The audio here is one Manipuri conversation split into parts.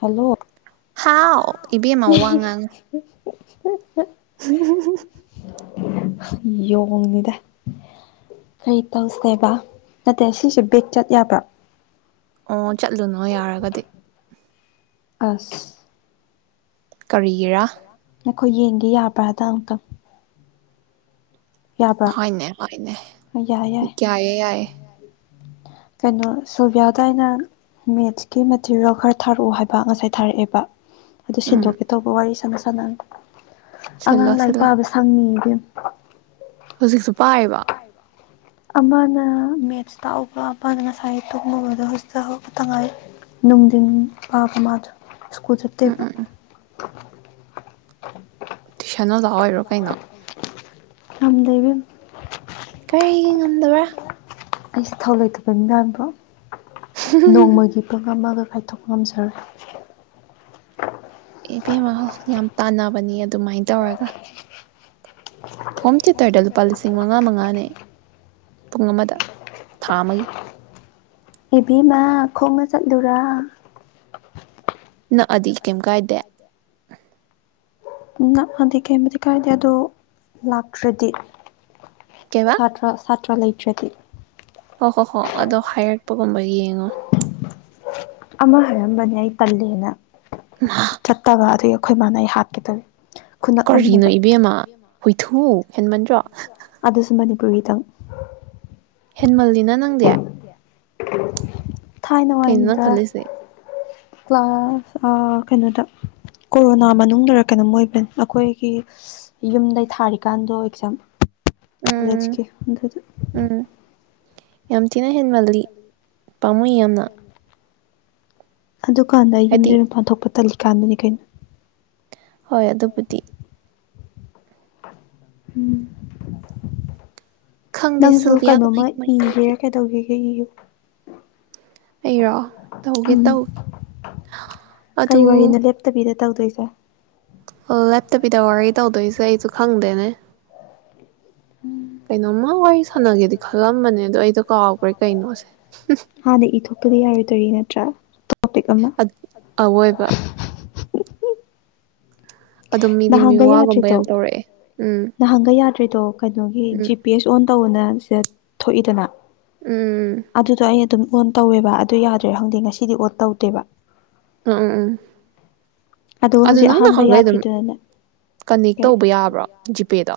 ꯍꯜꯂꯣ ꯍꯥꯎ ꯏꯕꯦꯝꯃ ꯋꯥꯉꯥꯡ [inaudible] [inaudible] ꯌꯣꯡꯅꯤꯗ ꯀꯔꯤ ꯇꯧꯁꯦꯕ ꯅꯠꯇꯦ ꯁꯤꯁꯦ ꯕꯦꯛ ꯆꯠ ꯌꯥꯕ꯭ꯔꯥ ꯑꯣ ꯆꯠꯂꯨꯅꯣ ꯌꯥꯔꯒꯗꯤ ꯑꯁ ꯀꯔꯤꯒꯤꯔꯥ [inaudible] ꯅꯈꯣꯏ ꯌꯦꯡꯒꯦ ꯌꯥꯕ꯭ꯔꯥꯗꯥꯡ ꯑꯨꯛꯇꯪ ꯍꯣꯏꯅꯦ ꯍꯣꯏꯅꯦ ꯌꯥꯏ ꯌꯥꯏ ꯌꯥꯏꯌꯦ ꯌꯥꯏꯌꯦ ꯀꯩꯅꯣ ꯁꯤꯜꯕꯤꯌꯥꯗ ꯑꯩꯅ ꯃꯦꯠꯁꯀꯤ ꯃꯦꯇ꯭ꯔꯔꯤꯌꯦꯜ ꯈꯔ ꯊꯥꯔꯛꯑꯣ ꯍꯥꯏꯕ ꯉꯁꯥꯏ ꯊꯥꯔꯛꯑꯦꯕ ꯑꯗꯨ ꯎꯝ ꯁꯤꯟꯗꯣꯛꯀꯦ ꯇꯧꯕ ꯋꯥꯔꯤ ꯁꯥꯟꯅ [unintelligible] ꯑꯉꯥꯡ ꯁꯤꯜꯂꯣ ꯂꯥꯏꯔꯤꯛ ꯁꯤꯜꯂꯣ ꯄꯥꯕ ꯁꯪꯉꯤ ꯏꯕꯦꯝ [inaudible] ꯍꯧꯖꯤꯛꯁꯨ ꯄꯥꯔꯤꯕꫭ ꯑꯃꯅ ꯃꯦꯠꯁ ꯇꯥꯛꯎꯕ ꯑꯃꯅ ꯉꯁꯥꯏ ꯇꯨꯝꯃꯨꯕꯗꫭ ꯍꯧꯖꯤꯛꯄꯇ ꯍꯧꯇꯥ ꯉꯥꯏꯔꯤ ꯅꯨꯡꯊꯤꯟ ꯄꯥꯕ ꯃꯥꯗꫭ ꯁ꯭ꯀꯨꯜ ꯎꯝ ꯆꯠꯇꯦꯕ ꯎꯝ ꯎꯝ ꯇꯨꯏꯁꯟ ꯑꯣꯖꯥ ꯊꯨꯏꯁꯟ ꯑꯣꯏꯔꯣ ꯀꯩꯅꯣ ꯑꫭꯖ ꯑꫭꯏꯔꫭ ꯀꯩꯅꫭ ꯉꯝꯗ꯭ꯔꯦ ꯏꯕꯦꯝꯃꯥ ꯀꯔꯤꯒꯤ ꯉꯝꯗꯕ꯭ꯔꯥ ꯑꯩꯁ ꯊꯧ ꯂꯩꯇꯕ ꯃꯤ ꯃꯥꯅꯕ꯭ꯔꯣ ꯅꯣꯡꯃꯒꯤ [unintelligible] [unintelligible] ꯉꯝꯖꯔꯦ ꯏꯕꯦꯝꯃ ꯌꯥꯝ ꯇꯥꯟꯅꯕꯅꯤ ꯑꯗꯨꯃꯥꯏꯅ ꯇꯧꯔꯒ ꯍꯣꯝ ꯊꯤꯌꯦꯇꯔꯗ ꯂꯨꯄꯥ ꯂꯤꯁꯤꯡ ꯃꯉꯥ ꯃꯉꯥꯅꯤ ꯄꯨꯡ ꯑꯃꯗ ꯊꯥ ꯑꯃꯒꯤ ꯏꯕꯤꯦꯝꯃ ꯈꯣꯡꯅ ꯆꯠꯂꯨꯔ ꯅꯥꯑꯗꯤ ꯀꯥꯏꯗꯦ ꯅꯛꯑꯗꯤ ꯀꯩꯃꯗꯤ ꯀꯥꯏꯗꯦ ꯑꯗꯣ ꯂꯥꯛꯇ꯭ꯔꯗꯤ ꯀꯩꯕꯥ ꯁꯇ꯭ꯔ [unintelligible] ꯂꯩꯇ꯭ꯔꯗꯤ ꯍꯣꯏ ꯍꯣ ꯍꯣ ꯑꯗꯣ ꯍꯥꯏꯔꯛꯄꯒꯨꯝꯕ ꯌꯦꯡꯉꯣ ꯑꯃ ꯍꯥꯏꯔꯝꯕꯅꯦ ꯑꯩ ꯇꯜꯂꯦꯅ ꯆꯠꯇꯕ ꯑꯩꯈꯣꯏ ꯃꯥꯥꯟ ꯑꯩ ꯍꯥꯠꯀꯦ ꯗꯧꯔꯤ ꯀꯔꯤꯅꯣ ꯏꯕꯦꯝꯃ ꯍꯨꯏꯊꯨ ꯍꯦꯟꯃꯟꯗ꯭ꯔꯣ [unintelligible] ꯍꯦꯟꯃꯟ ꯁꯤꯅ ꯅꯪꯗꯤ [inaudible] ꯊꯥꯏꯅ ꯀꯩꯅꯣ ꯅꯪ ꯋꯥꯅꯤꯗ ꯈꯜꯂꯤꯁꯦ ꯀ꯭ꯂꯥꯁ ꯀꯩꯅꯣꯗ ꯀꯣꯔꯣꯅꯥ ꯃꯅꯨꯡꯗꯔ ꯀꯩꯅꯣꯝ ꯃꯣꯏꯕ ꯑꯩꯈꯣꯏꯒꯤ ꯌꯨꯝꯗꯩ ꯊꯥꯔꯤꯀꯥꯟꯗꯣ ꯑꯦꯛꯖꯥꯝ ꯎꯝ ꯀꯂꯦꯖꯀꯤ ꯑꯗꯨꯒꯤ ꯎꯝ ꯌꯥꯝ ꯊꯤꯅ ꯍꯦꯟꯃꯜꯂꯤ ꯄꯥꯝꯃꯣꯏ ꯌꯥꯝꯅ ꯑꯗꯨꯀꯥꯟꯗ ꯑꯩ ꯍꯥꯏꯗꯤ ꯌꯨꯝꯗꯒꯤ ꯃꯥꯄꯥꯟ ꯊꯣꯛꯄ ꯇꯜꯂꯤ ꯀꯥꯟꯕꯅꯤ ꯀꯩꯅꯣ ꯍꯣꯏ ꯑꯗꯨꯕꯨꯗꯤ ꯎꯝ ꯈꯪꯗꯦ ꯅꯪꯁꯨ ꯁꯤꯜꯚꯤꯌꯥ ꯀꯃꯥꯏ ꯀꯩꯅꯣꯝꯃ ꯀꯃꯥꯏꯅ ꯏꯒꯦ ꯇꯧꯔꯤꯒꯦ ꯀꯩꯗꯧꯒꯦ ꯍ ꯑꯩꯔꯣ ꯇꯧꯒꯦ ꯎꯝ ꯇꯧꯒꯦ ꯑꯗꯨ ꯀꯔꯤ ꯋꯥꯔꯤꯅꯣ ꯂꯦꯞꯇꯕꯤꯗ ꯇꯧꯗꯣꯏꯁꯦ ꯂꯦꯞꯇꯕꯤꯗ ꯋꯥꯔꯤ ꯇꯧꯗꯣꯏꯁꯦ ꯑꯩꯁꯨ ꯈꯪꯗꯦꯅꯦ ꯀꯩꯅꯣꯃ ꯋꯥꯔꯤꯁ ꯁꯥꯟꯅꯒꯦꯗꯤ ꯈꯜꯂꯝꯕꯅꯦ ꯑꯗꯣ ꯑꯩꯗꯣ ꯀꯥꯎꯈ꯭ꯔꯦ ꯀꯩꯅꯣꯁꯦ ꯍꯥꯟꯅ ꯏꯊꯣꯛꯄꯗꯤ ꯌꯥꯔꯣꯏꯗꯧꯔꯤ ꯅꯠꯇ꯭ꯔꯥ ꯇꯣꯄꯤꯛ ꯑꯃ ꯑꯋꯣꯏꯕ ꯑꯗꯨꯝ ꯃꯤꯗꯤ ꯅꯍꯥꯟꯒꯩ ꯃꯤꯋꯥꯒꯨꯝꯕ ꯌꯥꯗ꯭ꯔꯤꯗꯣ ꯌꯥꯝ ꯇꯧꯔꯛꯑꯦ ꯎꯝ ꯅꯍꯥꯟꯒꯩ ꯌꯥꯗ꯭ꯔꯤꯗꯣ ꯀꯩꯅꯣꯒꯤ ꯎꯝ ꯖꯤ ꯄꯤ ꯑꯦꯁ ꯑꯣꯟ ꯇꯧꯑꯣꯅ ꯊꯣꯛꯏꯗꯅ ꯎꯝ ꯑꯗꯨꯗ ꯑꯩ [unintelligible] ꯑꯗꯨꯝ ꯑꯣꯟ ꯇꯧꯋꯦꯕ ꯑꯗꯨ ꯌꯥꯗ꯭ꯔꯦ ꯈꯪꯗꯦ ꯉꯁꯤꯗꯤ ꯑꯣꯟ ꯇꯧꯗꯦꯕ ꯎꯝ ꯎꯝ ꯎꯝ ꯑꯗꯨꯒ ꯑꯗꯨ ꯍꯧꯖꯤꯛ ꯅꯪ ꯑꯍꯥꯟꯕ ꯅꯥꯍꯥꯟꯒꯩ ꯑꯗꯨꯝ ꯌꯥꯗ꯭ꯔꯤꯗꯨꯅꯅꯦ ꯀꯟꯅꯦꯛ ꯀꯩ ꯇꯧꯕ ꯌꯥꯕ꯭ꯔꯣ ꯖꯤꯄꯦꯗꯣ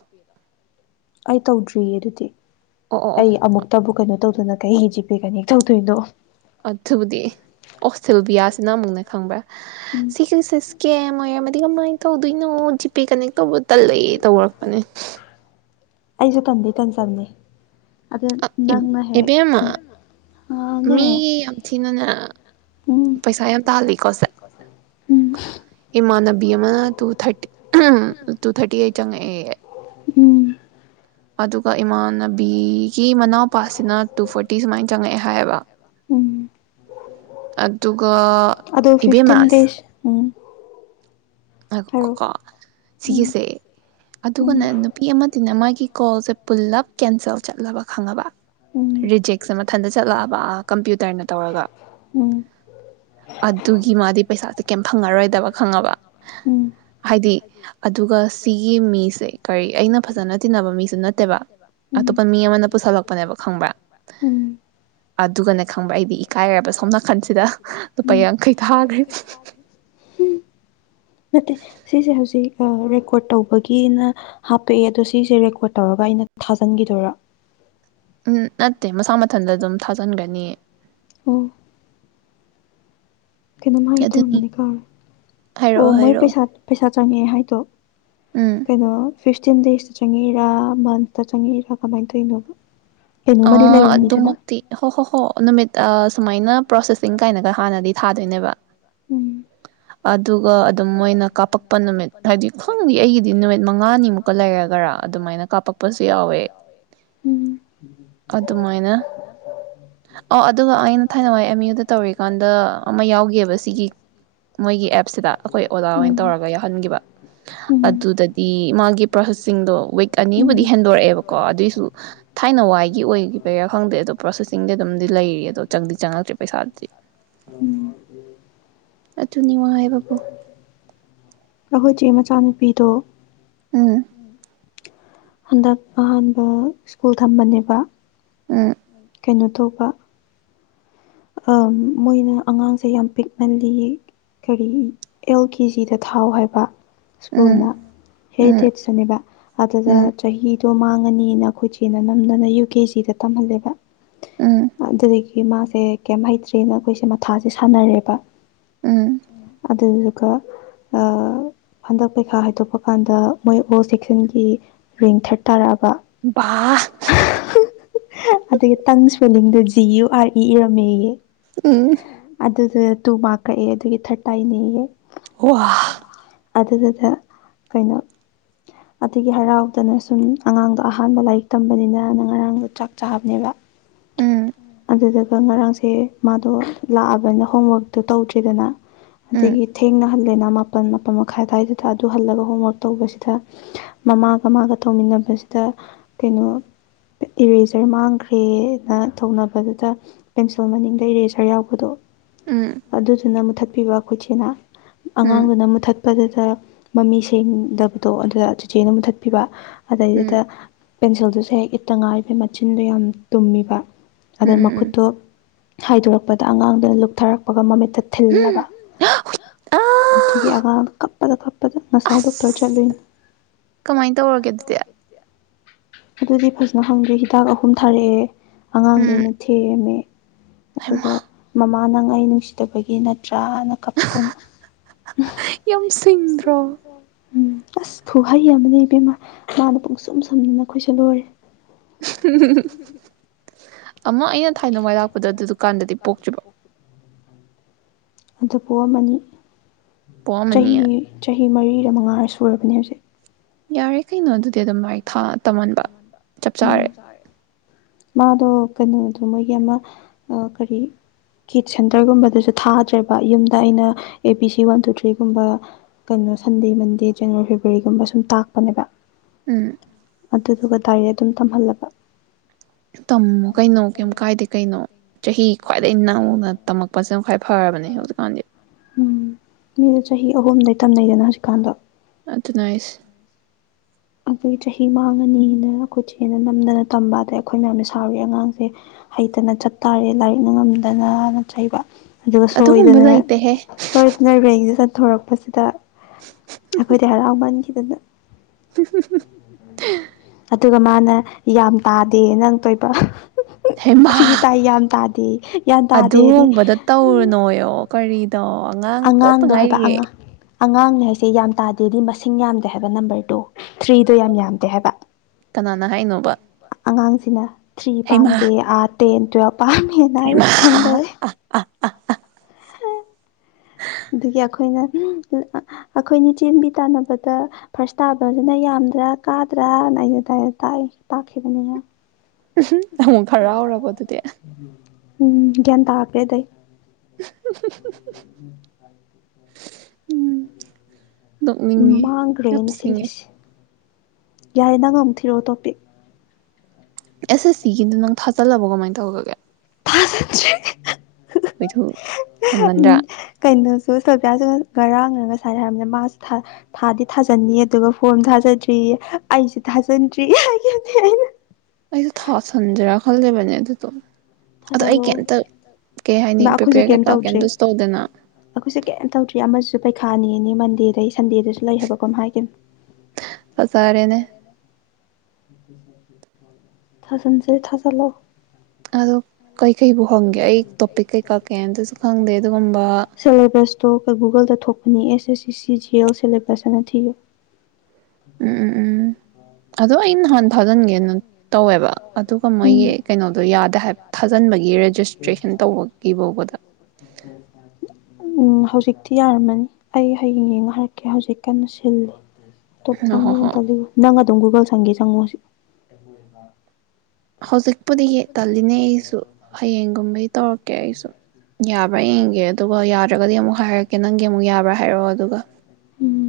ꯑꯩ ꯇꯧꯗ꯭ꯔꯤꯌꯦ ꯑꯗꯨꯗꯤ ꯑꯣ ꯑꯣ ꯑꯣ ꯑꯩ ꯑꯃꯨꯛꯇꯕꯨ ꯀꯩꯅꯣ ꯇꯧ ꯑꯗꯨꯅ ꯀꯩꯒꯤꯖꯤ ꯄꯦ ꯀꯅꯦꯛ ꯇꯧꯗꯣꯏꯅꯣ ꯑꯗꯨꯕꯨꯗꯤ ꯑꯣꯁꯇꯦꯜꯕꯤꯌꯥꯁꯤꯅ ꯑꯃꯨꯛꯅꯦ ꯈꯪꯕ꯭ꯔꯥ ꯎꯝ [unintelligible] ꯀꯃꯥꯏ ꯇꯧꯗꯣꯏꯅꯣ ꯖꯤꯄꯦ ꯀꯅꯦꯛ ꯇꯧꯕ ꯇꯜꯂꯦ ꯇꯧꯔꯛꯄꯅꯦ ꯑꯩꯁꯨ ꯇꯟꯗꯤ [unintelligible] ꯅꯪꯅ ꯍꯦꯛ ꯏꯕꯦꯝꯃ ꯃꯤ ꯍꯥꯎꯅꯦ ꯌꯥꯝ ꯊꯤꯅꯅꯦ ꯎꯝ ꯄꯩꯁꯥ ꯌꯥꯝ ꯇꯥꯜꯂꯤꯀꯣ ꯁꯦ ꯎꯝ ꯏꯃꯥꯟꯅꯕꯤ ꯑꯃꯅ ꯇꯨ ꯊꯥꯔꯇꯤ ꯇꯨ ꯊꯥꯔꯇꯤ ꯑꯩ ꯆꯪꯉꯛꯑꯦꯌꯦ ꯎꯝ ꯑꯗꯨꯒ ꯏꯃꯥꯟꯅꯕꯤꯒꯤ ꯃꯅꯥꯎ ꯄꯥꯁꯁꯤꯅ ꯇꯨ ꯐꯣꯔꯇꯤ ꯁꯨꯃꯥꯏꯅ ꯆꯪꯉꯛꯑꯦ ꯍꯥꯏꯌꯦꯕ ꯎꯝ ꯑꯗꯨꯒ ꯑꯗꯣ ꯏꯕꯦꯝꯃꯥ ꯐꯤꯐꯇꯤꯟ ꯗꯦꯖ ꯎꯝ ꯍꯥꯏꯔꯛꯑꯣ ꯀꯣ ꯎꯝ ꯁꯤꯒꯤꯁꯦ ꯎꯝ ꯑꯗꯨꯒꯅꯦ ꯅꯨꯄꯤ ꯑꯃꯅ ꯃꯥꯒꯤ ꯀꯣꯜꯁꯦ ꯄꯨꯜꯂꯞ ꯀꯦꯟꯁꯦꯜ ꯆꯠꯂꯕ ꯈꯪꯉꯕ ꯎꯝ ꯔꯤꯖꯦꯛꯁꯦ ꯃꯊꯟꯇ ꯆꯠꯂꯛꯑꯕ ꯀꯝꯄ꯭ꯌꯨꯇꯔꯅ ꯇꯧꯔꯒ ꯎꯝ ꯑꯗꯨꯒꯤ ꯃꯥꯗꯤ ꯄꯩꯁꯥꯁꯦ ꯀꯩꯝ ꯐꯪꯉꯔꯣꯏꯗꯕ ꯈꯪꯉꯕ ꯎꯝ ꯍꯥꯏꯗꯤ ꯑꯗꯨꯒ ꯁꯤꯒꯤ ꯃꯤꯁꯦ ꯀꯔꯤ ꯑꯩꯅ ꯐꯖꯅ ꯇꯤꯟꯅꯕ ꯃꯤꯁꯨ ꯅꯠꯇꯦꯕ ꯎꯝ ꯑꯇꯣꯞꯄ ꯃꯤ ꯑꯃꯅ ꯄꯨꯁꯜꯂꯛꯄꯅꯦꯕ ꯈꯪꯕ꯭ꯔꯥ ꯎꯝ ꯑꯗꯨꯒꯅꯦ ꯈꯪꯕ꯭ꯔꯥ ꯑꯩꯗꯤ ꯏꯀꯥꯏꯔꯕ ꯁꯣꯝ ꯅꯥꯀꯟꯁꯤꯗ ꯂꯨꯄꯥ ꯎꯝ ꯌꯥꯡꯈꯩ ꯊꯥꯈ꯭ꯔꯦ ꯅꯠꯇꯦ ꯁꯤꯁꯦ ꯍꯧꯖꯤꯛ ꯔꯦꯀꯣꯔꯠ ꯇꯧꯕꯒꯤꯅ ꯍꯥꯞꯄꯛꯦ ꯑꯗꯣ ꯁꯤꯁꯦ ꯔꯦꯀꯣꯔꯠ ꯇꯧꯔꯒ ꯑꯩꯅ ꯊꯥꯖꯤꯟꯈꯤꯗꯣꯏꯔꯣ ꯎꯝ ꯅꯠꯇꯦ ꯃꯁꯥ [unintelligible] ꯃꯊꯟꯇ ꯑꯗꯨꯝ ꯊꯥꯖꯟꯒꯅꯤ ꯅꯤ ꯑꯣ ꯀꯩꯅꯣꯝ ꯍꯥꯏꯒꯦ ꯑꯗꯨꯅꯤ ꯇꯧꯔꯝꯕꯅꯤ ꯀꯥꯎꯔꯦ ꯑꯣ ꯍꯥꯏꯔꯛꯑꯣ ꯃꯣꯏ ꯍꯥꯏꯔꯛꯑꯣ ꯄꯦꯁꯥ ꯄꯦꯁꯥ꯫ ꯆꯪꯉꯦ ꯍꯥꯏꯗꯣ꯫ ꯎꯝ ꯀꯩꯅꯣ꯫ ꯐꯤꯐꯇꯤꯟ ꯗꯦꯁꯇ ꯆꯪꯉꯛꯏꯔꯥ ꯃꯟꯁꯇ ꯆꯪꯉꯛꯏꯔꯥ ꯀꯃꯥꯏꯅ ꯇꯧꯔꯤꯅꯣꯕ꯫ ꯑ ꯀꯩꯅꯣꯝꯃꯗꯤ ꯑꯗꯨꯃꯛꯇꯤ ꯍꯣ ꯍꯣ ꯍꯣ ꯅꯨꯃꯤꯠ ꯁꯨꯃꯥꯏꯅ ꯄ꯭ꯔꯣꯁꯦꯁ꯫ ꯄ꯭ꯔꯣꯁꯦꯁꯤꯡ ꯀꯥꯏꯅꯒ ꯍꯥꯟꯅꯗꯤ ꯊꯥꯗꯣꯏꯅꯦꯕ ꯎꯝ ꯑꯗꯨꯒ ꯑꯗꯨꯝ ꯃꯣꯏꯅ ꯀꯥꯞꯄꯛꯄ ꯅꯨꯃꯤꯠ ꯍꯥꯏꯗꯤ ꯈꯪꯗꯦ ꯑꯩꯒꯤꯗꯤ ꯅꯨꯃꯤꯠ ꯃꯉꯥꯅꯤꯃꯨꯛꯀ ꯂꯩꯔꯒꯔꯥ ꯑꯗꯨꯃꯥꯏꯅ ꯀꯥꯞꯄꯛꯄꯁꯨ ꯌꯥꯎꯋꯦ ꯎꯝ꯫ ꯑꯗꯨꯃꯥꯏꯅ ꯑꯣ ꯑꯗꯨꯒ ꯑꯩꯅ ꯊꯥꯏꯅꯉꯥꯏ‌꯫ ꯑꯦꯝ ꯌꯨꯗ ꯇꯧꯔꯤꯀꯥꯟꯗ ꯑꯃ ꯌꯥꯎꯒꯤꯕ ꯁꯤꯒꯤ ꯃꯣꯏꯒꯤ ꯑꯦꯞꯁꯤꯗ ꯑꯈꯣꯏ ꯑꯣꯖꯥꯍꫭꯏꯅ ꯇꯧꯔꯒ ꯌꯥꯎꯍꯟꯈꯤꯕ ꯇꯧꯔꯛꯇꯣꯏꯅꯦ ꯑꯗꯨꯗꯗꯤ ꯃꯥꯒꯤ ꯄ꯭ꯔꯣꯁꯦꯁꯤꯡꯗꯣ ꯋꯤꯛ ꯑꯅꯤꯕꯨꯗꯤ ꯍꯦꯟꯗꯣꯔꯛꯑꯦꯕꯀꯣ ꯑꯗꯨꯏꯁꯨ ꯊꯥꯏꯅ ꯋꯥꯏ꯫ ꯒꯤ ꯑꯣꯏꯈꯤꯕꯒꯤꯔ ꯈꯪꯗꯦ ꯑꯗꯣ ꯄ꯭ꯔꯣꯁꯦꯁꯤꯡꯗꯤ ꯑꯗꯨꯝꯗꯤ ꯂꯩꯔꯤ ꯑꯗꯣ ꯆꯪꯗꯤ ꯆꯪꯉꯛꯇ꯭ꯔꯤ꯫ ꯎꯝ [unintelligible] ꯑꯗꯨꯅꯤ ꯋꯥ ꯍꯥꯏꯕꯕꯨ꯫ ꯑꯈꯣꯏꯆꯦ ꯃꯆꯥꯅꯨꯄꯤꯗꯣ꯫ ꯎꯝ꯫ ꯍꯟꯗꯛ ꯑꯍꯥꯟꯕ ꯁ꯭ꯀꯨꯜ ꯊꯝꯕꯅꯦꯕ꯫ ꯎꯝ꯫ ꯀꯩꯅꯣ ꯇꯧꯕ꯫ ꯑ ꯃꯣꯏꯅ ꯑꯉꯥꯡꯁꯦ ꯌꯥꯝ ꯄꯤꯛꯅꯜꯂꯤ ꯀꯔꯤ ꯑꯦꯜ ꯀꯦ ꯖꯤꯗ ꯊꯥꯎ ꯍꯥꯏꯕ꯫ ꯎꯝ ꯁ꯭ꯀꯨꯜꯅ ꯎꯝ ꯍꯦꯔꯤꯇꯦꯖꯇꯅꯦꯕ ꯑꯗꯨꯗ ꯎꯝ ꯆꯍꯤ꯫ ꯑꯗꯨꯣ ꯃꯥꯡꯉꯅꯤꯅ ꯑꯈꯣꯏ ꯆꯦꯅ ꯅꯝꯗꯅ ꯌꯨ ꯀꯦ ꯖꯤꯗ ꯇꯝꯍꯜꯂꯦꯕ꯫ ꯎꯝ ꯑꯗꯨꯗꯒꯤ꯫ [inaudible] ꯀꯩꯝ ꯍꯩꯇ꯭ꯔꯦꯅ ꯑꯈꯣꯏꯁꯦ ꯃꯊꯥꯁꯦ ꯁꯥꯟꯅꯔꯦꯕ꯫ ꯎꯝ꯫ ꯑꯗꯨꯗꯨꯒ ꯑ ꯍꯟꯗꯛ ꯄꯔꯤꯈꯥ ꯍꯥꯏꯗꯣꯛꯄ ꯀꯥꯟꯗ ꯃꯣꯏ ꯑꯣꯜ ꯁꯦꯛꯁꯟꯒꯤ ꯔꯦꯡ ꯊꯔꯠ ꯇꯥꯔꯛꯑꯕ꯫ ꯕꯥ [unintelligible] ꯑꯗꯨꯒꯤ ꯇ ꯏꯁꯋꯦꯂꯤꯡꯗꯨ ꯖꯤ ꯌꯨ ꯑꯥꫪ ꯏ [unintelligible] ꯥ [unintelligible] ꯃꯦ ꯌꯦ ꯎꯝ ꯑꯗꯨꯗ ꯇꯨ ꯃꯥꯔꯛ ꯀꯛꯑꯦ ꯑꯗꯨꯒꯤ ꯊꯔ ꯇꯥꯏꯅꯤꯌꯦ ꯋꯥ ꯑꯗꯨꯗꯨꯗ ꯀꯩꯅꯣ ꯑꯗꯨꯒꯤ ꯍꯔꯥꯎꯗꯅ ꯁꯨꯝ ꯑꯉꯥꯡꯗꯣ ꯑꯍꯥꯟꯕ ꯂꯥꯏꯔꯤꯛ ꯇꯝꯕꯅꯤꯅ ꯅ ꯉꯔꯥꯡꯗꯣ ꯆꯥꯛ ꯆꯥꯕꯅꯦꯕ꯫ ꯎꯝ ꯑꯗꯨꯗ꯫ ꯉꯔꯥꯡꯁꯦ ꯃꯥꯗꯣ ꯂꯥꯛꯑꯕꯅꯤꯅ ꯍꯣꯝꯋꯔꯛꯇꯣ ꯇꯧꯗ꯭ꯔꯦꯗꯅ ꯎꯝ ꯑꯗꯒꯤ ꯊꯦꯡꯅ ꯍꯜꯂꯦꯅ ꯃꯥꯄꯜ ꯃꯥꯄꯜ ꯃꯈꯥꯏ ꯑ ꯑꯗꯨꯋꯥꯏꯗꯨꯗ ꯑꯗꯨ ꯍꯜꯂꯒ ꯍꯣꯝꯋꯥꯔꯛ ꯇꯧꯕꯁꯤꯗ ꯃꯃꯥꯒ ꯃꯥꯒ ꯇꯧꯃꯤꯟꯅꯕꯁꯤꯗ ꯀꯩꯅꯣ ꯏꯔꯦꯖꫪ ꯃꯥꯡꯈ꯭ꯔꯦꯅ ꯇꯧꯅꯕꯗꯨꯗ ꯄꯦꯟꯁꯤꯜ ꯃꯅꯤꯡꯗ ꯏꯔꯦꯁꯥꯔ ꯌꯥꯎꯕꯗꯣ ꯎꯝ ꯑꯗꯨꯗꯨꯅ ꯃꯨꯊꯠ ꯄꯤꯕ ꯈꯨꯣꯁꯤꯅ ꯎꯝ ꯑꯉꯥꯡꯗꯨꯅ ꯃꯨꯊꯠ ꯠꯄꯗꯨꯗ ꯃꯃꯤ ꯁꯦꯡꯗꯕꯗꯣ ꯑꯗꯨꯗ ꯆꯦꯆꯦꯅ ꯃꯨꯊꯠꯄꯤꯕ ꯑꯗꯩꯗꯨꯗ ꯎꯝ ꯄꯦꯟꯁꯤꯜꯗꯨꯁꯨ ꯍꯦꯛ ꯏꯠꯇ ꯉꯥꯏꯕ ꯃꯆꯤꯟꯗꯣ ꯌꯥꯝ ꯇꯨꯝꯃꯤꯕ ꯎꯝ ꯑꯗꯨꯅ ꯎꯝ ꯃꯈꯨꯠꯇꯣ ꯍꯥꯏꯗꯣꯔꯛꯄꯗ ꯑꯉꯥꯡꯗꯨꯅ ꯂꯨꯞꯊꯔꯛꯄꯒ ꯃꯃꯤꯠꯇ ꯊꯤꯜꯂꯒ ꯎꯝ ꯑꯗꯨꯒꯤ ꯑꯥ ꯑꯉꯥꯡꯗ ꯀꯞꯄꯗ ꯀꯞꯄꯗ ꯉꯁꯥꯏ ꯗꯣꯛꯇꯔ ꯆꯠꯂꯨꯅꯤ ꯑꯁ ꯀꯃꯥꯏꯅ ꯇꯧꯔꯒꯦ ꯑꯗꯨꯗꯤ ꯑꯗꯨꯗꯤ ꯐꯖꯅ ꯐꯪꯗꯦ ꯍꯤꯗꯥꯛ ꯑꯍꯨꯝ ꯊꯥꯔꯛꯑꯦ ꯑꯉꯥꯡꯗꯨ ꯎꯝ ꯑꯣꯏꯅ ꯊꯦꯝꯃꯦ ꯍꯩꯃꯥ ꯑꯗꯨꯒ ꯃꯃꯥ ꯃꯃꯥ ꯅꯡ ꯑꯩ ꯅꯨꯡꯁꯤꯗꯕꯒꯤ ꯅꯠ ꯇꯔꯥꯅ ꯀꯞꯇꯅ ꯌꯥꯝ ꯁꯤꯡꯗ꯭ꯔꯣ ꯎꯝ ꯑꯁ ꯐꯨꯍꯩ ꯑꯃꯅꯦ ꯏꯕꯦꯝꯃꯥ ꯃꯥꯅ ꯄꯨꯡꯁꯨꯝ ꯁꯨꯃꯤ [unintelligible] [unintelligible] [inaudible] ꯑꯃ ꯑꯩꯅ [unintelligible] [unintelligible] ꯑꯗꯨ ꯗꯨꯀꯥꯟ ꯗꯨꯀꯥꯟꯗꯤ ꯄꯨꯣ ꯑꯗꯨ ꯄꯣꯛꯑꯃꯅꯤ ꯆꯍꯤ ꯄꯣꯛꯑꯝꯃꯅꯤꯌꯦ ꯆꯍꯤ ꯆꯍꯤ ꯃꯔꯤꯔ ꯃꯉꯥꯔ ꯁꯨꯔꯕꯅꯦ ꯍꯧꯖꯤꯛ ꯌꯥꯔꯦ ꯀꯩꯅꯣ ꯑꯗꯨꯗꯤ ꯑꯗꯨꯝ ꯂꯥꯏꯗꯤ ꯊꯥ ꯇꯝꯍꯟꯕ ꯆꯞ ꯆꯥꯔꯦ ꯃꯥꯗꯣ ꯀꯩꯅꯣꯗꯣ ꯃꯣꯏꯒꯤ ꯑꯃ ꯀꯔꯤ ꯀꯤꯠ ꯁꯦꯟꯇꯔꯒꯨꯝꯕꯗꯨꯁꯨ ꯊꯥꯗ꯭ꯔꯦꯕ ꯌꯨꯝꯗ ꯑꯩꯅ ꯑꯦ ꯄꯤ ꯁꯤ ꯋꯥꯟ ꯇꯨ ꯊ꯭ꯔꯤꯒꯨꯝꯕ ꯀꯩꯅꯣ ꯁꯟꯗꯦ ꯃꯟꯗꯦ ꯖꯅꯋꯥꯔꯤ ꯐꯦꯕꯋꯥꯔꯤꯒꯨꯝꯕ ꯁꯨꯝ ꯇꯥꯛꯄꯅꯦꯕ ꯎꯝ ꯑꯗꯨꯗꯨꯒ ꯇꯗꯥꯔꯦ ꯑꯗꯨꯝ ꯇꯝꯍꯜꯂꯕ ꯇꯝꯃꯣ ꯀꯩꯅꯣ ꯀꯩꯝ ꯀꯥꯏꯗꯦ ꯀꯩꯅꯣ ꯆꯍꯤ ꯈ꯭ꯋꯥꯏꯗꯒꯤ ꯅꯧꯅ ꯇꯝꯃꯛꯄꯁꯤꯅ ꯈ꯭ꯋꯥꯏ ꯐꯔꯕꯅꯦ ꯍꯧꯖꯤꯛꯀꯥꯟꯗꯤ ꯎꯟ ꯃꯤꯁ ꯆꯍꯤ ꯑꯍꯨꯝꯗꯩ ꯇꯝꯅꯩꯗꯅ ꯍꯧꯖꯤꯛꯀꯥꯟꯗꯣ ꯑꯗꯨꯟ ꯑꯩ ꯑꯗꯨꯗꯒꯤ ꯆꯍꯤ ꯃꯥꯡꯉꯅꯤꯅ ꯑꯩꯈꯣꯏ ꯆꯦꯅ ꯅꯝꯗꯅ ꯇꯝꯕ ꯑꯗꯩ ꯑꯩꯈꯣꯏ ꯃꯌꯥꯝꯅ ꯁꯥꯎꯔꯤ ꯑꯉꯥꯡꯁꯦ ꯍꯩꯇꯅ ꯆꯠꯇꯥꯔꯦ ꯂꯥꯏꯔꯤꯛꯅ ꯉꯝꯗꯅꯅ ꯆꯩꯕ ꯑꯗꯨꯒ ꯑꯗꯨꯒꯨꯝꯕ ꯁꯣꯏꯗꯅ ꯂꯩꯇꯦꯍꯦ ꯁꯣꯏꯗꯅ ꯔꯦꯡ ꯆꯟ ꯊꯣꯔꯛꯄꯁꯤꯗ ꯑꯩꯈꯣꯏꯗꯤ ꯍꯥꯔꯧ ꯃꯟꯒꯤ ꯈꯤꯗꯅ [inaudible] ꯑꯗꯨꯒ ꯃꯥꯅ ꯌꯥꯝ ꯇꯥꯗꯦꯅꯪ ꯇꯣꯏꯕ ꯍꯦꯃꯥ ꯊ꯭ꯔꯤ ꯇꯥꯏ ꯌꯥꯝ ꯇꯥꯗꯦ ꯌꯥꯝ ꯇꯥꯗꯦꯗꯤ ꯑꯗꯨꯒꯨꯝꯕꯗꫭ ꯇꯧꯔꯨꯅꯣꯌꯣ ꯀꯔꯤ ꯗ ꯑꯉꯥꯡ ꯄꯣꯛꯇ ꯑꯉꯥꯡꯗꯣ ꯍꯥꯏꯕ ꯉꯥꯏꯔꯤꯌꯦ ꯑꯉꯥꯡ ꯑꯉꯥꯡꯅꯦ ꯍꯥꯏꯁꯦ ꯌꯥꯝ ꯇꯥꯗꯦꯗꯤ ꯃꯁꯤꯡ ꯌꯥꯝꯗꯦ ꯍꯥꯏꯕ ꯅꯝꯕꯔꯗꯣ ꯊ꯭ꯔꯤꯗꯣ ꯌꯥꯝ ꯌꯥꯝꯗꯦ ꯍꯥꯏꯕ ꯀꯅꯥꯅ ꯍꯥꯏꯅꯣꯕ ꯑꯉꯥꯡꯁꯤꯅ ꯊ꯭ꯔꯤ ꯍꯩꯃꯥ ꯄꯥꯝꯗꯦ ꯑꯥꯔꯠ ꯇꯦꯟ ꯇꯨꯋ꯭ꯦꯜꯚ ꯄꯝꯃꯤ [unintelligible] ꯈꯪꯗꯔꯦ ꯑ-ꯑ ꯑꯗꯨꯒꯤ ꯑꯩꯈꯣꯏꯅ ꯑꯩꯈꯣꯏꯅꯤ ꯆꯦꯟꯕꯤ ꯇꯥꯟꯅꯕꯗ ꯐꯥꯔꯁ ꯇꯥꯕꯖꯤꯅ ꯌꯥꯝꯗ꯭ꯔꯥ ꯀꯥꯗ꯭ꯔꯅ ꯑꯩꯩꯅ ꯑꯗꯨꯃꯥꯏꯅ ꯇꯥꯛꯏꯅꯤ ꯇꯥꯛꯈꯤꯕꯅꯤꯉ [inaudible] ꯑꯃꯨꯛ ꯍꯥꯔꯥꯎꯔꯕꯣ ꯑꯗꯨꯗꯤ ꯎꯝ ꯒ꯭ꯌꯥꯟ ꯇꯥꯒ꯭ꯔꯦ ꯑꯗꯩ [inaudible] ꯎꯝ ꯑꯨꯝ ꯅꯣꯛꯅꯤꯡꯉꯤ ꯃꯥꯡꯒ꯭ꯔꯦ ꯌꯥꯝ ꯑꯩꯏꯅ ꯁꯤꯡꯉꯦ ꯁꯤꯜꯂꯤꯁꯤ ꯌꯥꯔꯦ ꯅꯪ ꯑꯃꯨꯛ ꯊꯤꯔꯛꯑꯣ ꯇꯣꯞꯄꯤꯛ ꯑꯦꯁ ꯑꯦꯁ ꯁꯤ ꯒꯤꯗꯣ ꯅꯪ ꯊꯥꯖꯤꯜꯂꯕꯣ ꯀꯃꯥꯏꯅ ꯇꯧꯒ꯭ꯔꯒꯦ ꯇꯥꯖꯟꯗ꯭ꯔꯤ ꯍꯦꯟꯃꯟꯗ꯭ꯔꯥ [inaudible] ꯀꯩꯅꯣꯁꯨ ꯁꯤꯜꯕꯤꯌꯥꯁꯨ ꯉꯔꯥꯡꯅ ꯉꯁꯥꯏꯅ ꯍꯥꯏꯕꯅꯦ ꯃꯥꯁꯨ ꯊꯥ ꯊꯥꯗꯤ ꯊꯥꯖꯟꯅꯤꯡ ꯑꯗꯨꯒ ꯐꯣꯝ ꯊꯥꯖꯗ꯭ꯔꯤꯌꯦ ꯑꯩꯁꯨ ꯊꯥꯖꯟꯗ꯭ꯔꯤ ꯍꯥꯏꯒꯤꯅꯤ ꯑꯩꯅ ꯑꯩꯁꯨ ꯊ ꯁꯟꯖꯤꯔ ꯈꯜ ꯂꯤꯕꯅꯦ ꯑꯥꯗꯨꯗꫭ ꯊꯥꯖꯜꯂꯣ ꯍꯥꯏꯅꯤ ꯏꯃꯥ ꯑꯩꯈꯣꯏꯁꯨꯦ ꯄ꯭ꯔꯤꯄꯦꯌꯔ ꯀꯩꯝ ꯀꯩꯀꯥ ꯇꯧꯗ꯭ꯔꯤ ꯀꯩꯝꯇꯁꯨ ꯇꯧꯗꯅ ꯑꯩꯈꯣꯏꯁꯨꯦ ꯀꯩꯝ ꯇꯧꯗ꯭ꯔꯤ ꯑꯃꯁꯨ ꯄꯩꯈꯥꯅꯦꯅꯦ ꯃꯟꯗꯦ ꯗꯏ ꯁꯟꯗꯦꯗꯁꯨ ꯂꯩ ꯍꯥꯏꯕ ꯀꯝ ꯍꯥꯏꯒꯤꯕꯅꯤ ꯐꯖꯔꯦꯅꯦ ꯊꯖꯥꯟꯖꯦ ꯊꯥꯖꯜꯂꫭ ꯑꯗꯣ ꯀꯩꯀꯩꯕꯨ ꯍꯪꯒꯦ ꯑꯩ ꯇꯣꯄꯤꯛ ꯀꯩꯀꯥ ꯀꯩꯝꯇꯁꯨ ꯈꯪꯗꯦ ꯑꯗꯨꯒꯨꯝꯕ ꯁꯦꯂꯦꯕꯁꯇꯣ ꯒꯨꯒꯜꯗ ꯊꯣꯛꯄꯅꯤ ꯑꯦꯁ ꯑꯦꯁ ꯁꯤ ꯁꯤ ꯆꯤ ꯑꯦꯜ ꯁꯦꯂꯦꯕꯁ ꯑꯅ ꯊꯤꯌꫭ ꯎꯝ ꯎꯝ ꯎꯝ ꯑꯗꯣ ꯑꯩ ꯅꯍꯥꯟ ꯊꯥꯖꯟꯒꯦꯅ ꯇꯧꯋꯦꯕ ꯑꯗꯨꯒ ꯃꯣꯏꯒꯤ ꯀꯩꯅꯣꯗꯣ ꯌꯥꯗꯦ ꯍꯥꯏꯕ ꯊꯥꯖꯟꯕꯒꯤ ꯔꯦꯖꯤꯁꯇ꯭ꯔꯦꯁꯟ ꯇꯧꯕꯒꯤ ꯕꯥꯎꯕꯗ ꯎꯝ ꯍꯧꯖꯤꯛꯇꯤ ꯌꯥꯔꯝꯃꯅꯤ ꯑꯩ ꯍꯌꯦꯡ ꯌꯦꯡꯉꯥ ꯍꯥꯏꯔꯛꯀꯦ ꯍꯧꯖꯤꯛ ꯀꯟꯅ ꯁꯤꯜꯂꯤ ꯇꯣꯞ ꯍꯣ ꯆꯪꯕ ꯌꯥꯝ ꯍꯣ ꯇꯜꯂꯤꯕꫭ ꯅꯪ ꯑ ꯑꯗꯨꯨꯡ ꯒꯨꯒꯜ [unintelligible] ꯆꯪꯉꯣ ꯍꯧꯖꯤꯛꯄꯨꯗꯤꯌꯦ ꯇꯜꯂꯤꯅꯦ ꯑꯩꯁꯨ ꯍꯌꯦꯡꯒꯨꯝꯕꯩ ꯇꯧꯔꯛꯀꯦ ꯑꯩꯁꯨ ꯌꯥꯕ꯭ꯔꯥ ꯌꯦꯡꯒꯦ ꯑꯗꯨꯒ ꯌꯥꯗ꯭ꯔꯒꯗꯤ ꯑꯃꯨꯛ ꯍꯥꯏꯔꯛꯀꯦ ꯅꯪꯒꯤ ꯑꯃꯨꯛ ꯌꯥꯕ꯭ꯔꯥ ꯍꯥꯏꯔꯛꯑꯣ ꯑꯗꯨꯒ ꯎꯝ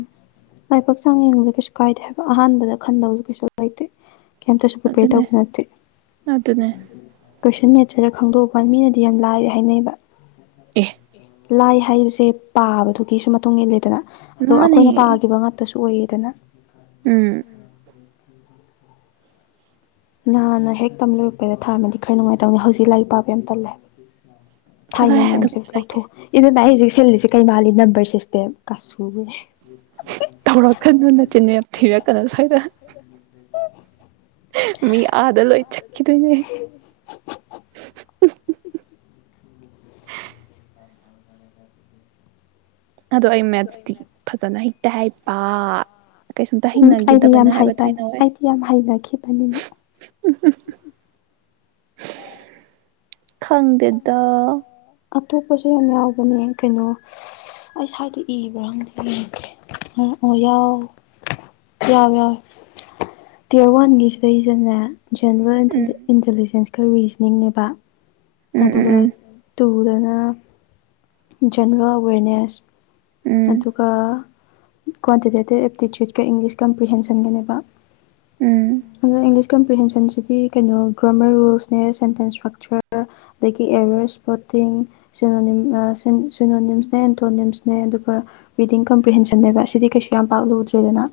ꯂꯥꯏꯕꯛꯆꯥꯡ ꯌꯦꯡꯉꯕꯗ ꯀꯩꯁꯨ ꯀꯥꯏꯗꯦ ꯍꯥꯏꯕ ꯑꯍꯥꯟꯕꯗ ꯈꯟꯗꯕꯁꯨ ꯀꯩꯁꯨ ꯂꯩꯇꯦ ꯀꯩꯝꯇꯁꯨ ꯄꯔꯤꯄꯤꯌꯔ ꯑꯗꯨꯅꯦ ꯇꯧꯕꯁꯨ ꯅꯠꯇꯦ ꯑꯗꯨꯅꯦ [unintelligible] ꯈꯪꯗꯣꯛꯄ ꯃꯤꯅꯗꯤ ꯌꯥꯝ ꯂꯥꯏ ꯍꯥꯏꯅꯩꯕ ꯑꯦ ꯂꯥꯏ ꯍꯥꯏꯕꯁꯦ ꯄꯥꯕꯗꯨꯒꯤꯁꯨ ꯃꯇꯨꯡ ꯏꯜꯂꯦꯗꯅ ꯑꯗꯣ ꯃꯥꯅꯦ ꯑꯩꯈꯣꯏꯅ ꯄꯥꯈꯤꯕ ꯉꯥꯛꯇꯁꯨ ꯑꯣꯏꯌꯦꯗꯅ ꯎꯝ ꯅꯍꯥꯟꯅꯍꯦꯛ ꯇꯝ ꯂꯣꯏꯔꯛꯄꯩꯗ ꯊꯥꯔꯝꯃꯗꯤ ꯈꯔ ꯅꯨꯡꯉꯥꯏꯗꯧꯅꯤ ꯍꯧꯖꯤꯛ ꯂꯥꯏꯔꯤꯛ ꯄꯥꯕ ꯌꯥꯝ ꯇꯜꯂꯦ ꯊꯥꯏꯅꯩ ꯆꯠꯂꯣꯍꯦ ꯃꯌꯥꯝꯁꯦ ꯑꯗꯨꯒꯨꯝꯕ ꯂꯩꯇꯦ ꯀꯥꯎꯊꯣꯛ [unintelligible] ꯁꯤꯜꯂꯤꯁꯦ ꯀꯩ ꯃꯥꯜꯂꯤ ꯅꯝꯕꯔ ꯁꯤꯁꯇꯦꯝ ꯀꯥꯁꯨꯨꯕꯤ ꯇꯧꯔꯛꯀꯅꯨ ꯅꯆꯤꯟ ꯌꯥꯝ ꯊꯤꯔꯛꯀꯅꯨ ꯁ꯭ꯋꯥꯏꯗ [unintelligible] ꯃꯤ ꯑꯥꯗ ꯂꯣꯏ ꯆꯠꯈꯤꯗꯣꯏꯅꯦ [unintelligible] ꯑꯗꯣ ꯑꯩ ꯃꯦꯠꯁꯇꯤ ꯐꯖꯅ ꯍꯩꯇꯦ ꯍꯥꯏꯕ ꯀꯩꯁꯨꯝꯇ ꯎꯝ ꯑꯩꯗꯤ ꯍꯩꯅꯈꯤꯗꯕꯅꯦ ꯌꯥꯝ ꯍꯥꯏꯕ ꯍꯩꯕꯅꯦ ꯊꯥꯏꯅ ꯋꯥꯏ ꯑꯩꯗꯤ ꯌꯥꯝ ꯍꯩꯅꯈꯤꯕꯅꯤꯅ ꯈꯪꯗꯦꯗ ꯑꯇꯣꯞꯄꯁꯨ ꯌꯥꯝ ꯌꯥꯎꯕꯅꯦ ꯀꯩꯅꯣ ꯑꯩ ꯁ꯭ꯋꯥꯏꯗ ꯏꯕ꯭ꯔꯥ ꯈꯪꯗꯦ ꯑꯣ ꯌꯥꯎ ꯌꯥꯎ ꯌꯥꯎꯋꯦ ꯇꯤꯌꯔ ꯋꯥꯟꯒꯤ ꯁꯤꯗꯩꯗꯅꯦ ꯎꯝ [unintelligible] ꯏꯟꯇꯦꯂꯤꯖꯦꯟꯁ [unintelligible] ꯈꯨꯔꯤꯖ ꯅꯦꯕ ꯎꯝ ꯎꯝ ꯑꯗꯨꯒ ꯎꯝ ꯇꯨ ꯇꯨꯗꯅ ꯖꯦꯅꯔꯦꯜ ꯑꯋꯦꯔꯅꯦꯁ ꯎꯝ ꯑꯗꯨꯒ ꯀ꯭ꯋꯥꯟꯇꯤꯇꯦꯇꯤꯞ ꯑꯦꯞꯇꯤꯇ꯭ꯌꯨꯠꯀ ꯏꯪꯂꯤꯁ ꯀꯝꯄ꯭ꯔꯤꯍꯦꯟꯁꯟꯒꯅꯦꯕ ꯎꯝ [unintelligible] ꯏꯪꯂꯤꯁ ꯀꯝꯄ꯭ꯔꯤꯍꯦꯟꯁꯟꯁꯤꯗꯤ ꯀꯩꯅꯣ ꯒ꯭ꯔꯣꯃꯔ ꯔꯨꯜꯁꯅꯦ ꯁꯦꯟꯇꯦꯟꯁ ꯏꯁꯇ꯭ꯔꯛꯆꯔ ꯑꯗꯒꯤ ꯑꯦꯋꯔ ꯁ꯭ꯄꯣꯇꯤꯡ ꯁꯤꯅꯣꯅꯤꯝꯁꯅꯦ ꯑꯦꯟꯊꯣꯅꯤꯝꯁꯅꯦ ꯑꯗꯨꯒ ꯔꯤꯗꯤꯡ ꯀꯝꯄꯤꯍꯁꯟꯅꯕ ꯁꯤꯗꯤ ꯀꯩꯁꯨ ꯌꯥꯝ ꯄꯥꯛꯂꯨꯗ꯭ꯔꯦꯗꯅ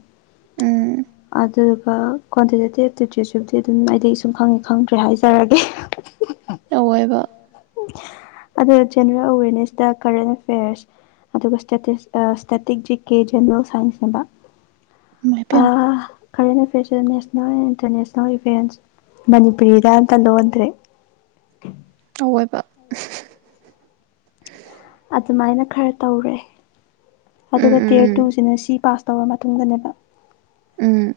ꯎꯝ ꯑꯗꯨꯗꯨꯒ ꯀ꯭ꯋꯥꯟꯇꯤꯇꯦꯇꯤꯞ ꯇꯤꯆꯔꯁꯤꯕꯨꯗꯤ ꯑꯗꯨꯝ ꯑꯩꯗꯤ ꯁꯨꯝ ꯈꯪꯉꯦ ꯈꯪꯗ꯭ꯔꯦ ꯍꯥꯏꯖꯔꯒꯦ ꯑꯑꯣꯏꯕ ꯑꯗꯣ ꯖꯦꯅꯔꯦꯜ ꯑꯋꯦꯔꯅꯦꯁꯇ ꯀꯔꯦꯟ ꯑꯦꯐꯦꯌꯔꯁ ꯑꯗꯨꯒ ꯁ꯭ꯇꯦꯇꯤꯁ ꯇ static G K general ꯁꯥꯏꯟꯁꯅꯦꯕ [unintelligible] current ꯏꯐꯦꯌꯠꯁꯤꯗ ꯅꯦꯁꯅꯦꯜ ꯑꯦꯟ ꯏꯟꯇꯔꯅꯦꯁꯅꯦꯜ ꯏꯚꯦꯟꯁ ꯃꯅꯤꯄꯨꯔꯤꯗ ꯑꯝꯇ ꯂꯣꯟꯗ꯭ꯔꯦ ꯑꯣꯏꯕ ꯑꯗꯨꯃꯥꯏꯅ ꯈꯔ ꯇꯧꯔꯦ ꯎꯝ ꯑꯗꯨꯒ ꯎꯝ ꯇꯤꯌꯔ ꯎꯝ ꯇꯨꯁꯤꯅ ꯁꯤ ꯄꯥꯁ ꯇꯧꯔꯕ ꯃꯇꯨꯡꯗꯅꯦꯕ ꯎꯝ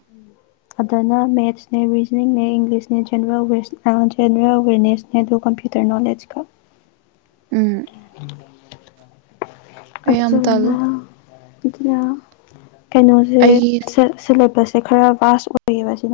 ꯑꯗꯨꯅ ꯃꯦꯠꯁꯅꯦ ꯔꯤꯖꯅꯤꯡꯅꯦ ꯏꯪꯂꯤꯁꯅꯦ ꯖꯦꯅꯔꯦꯜꯋ ꯖꯦꯅꯔꯦꯜ ꯑꯋꯦꯔꯅꯦꯁꯅꯦ ꯑꯗꯨꯒ ꯀꯝꯄ꯭ꯌꯨꯇꯔ ꯅꯣꯂꯦꯖꯀ ꯎꯝ [inaudible] ꯑꯩ ꯌꯥꯝ ꯇꯜꯂꯦ ꯑꯗꯨꯅ ꯑꯗꯨꯅ ꯀꯩꯅꯣꯁꯦ ꯑꯩꯒꯤꯁꯦ ꯁꯤꯂꯦꯕꯁ ꯈꯔꯥ ꯕꯁ ꯑꯣꯏꯒꯤꯕ ꯁꯤꯅ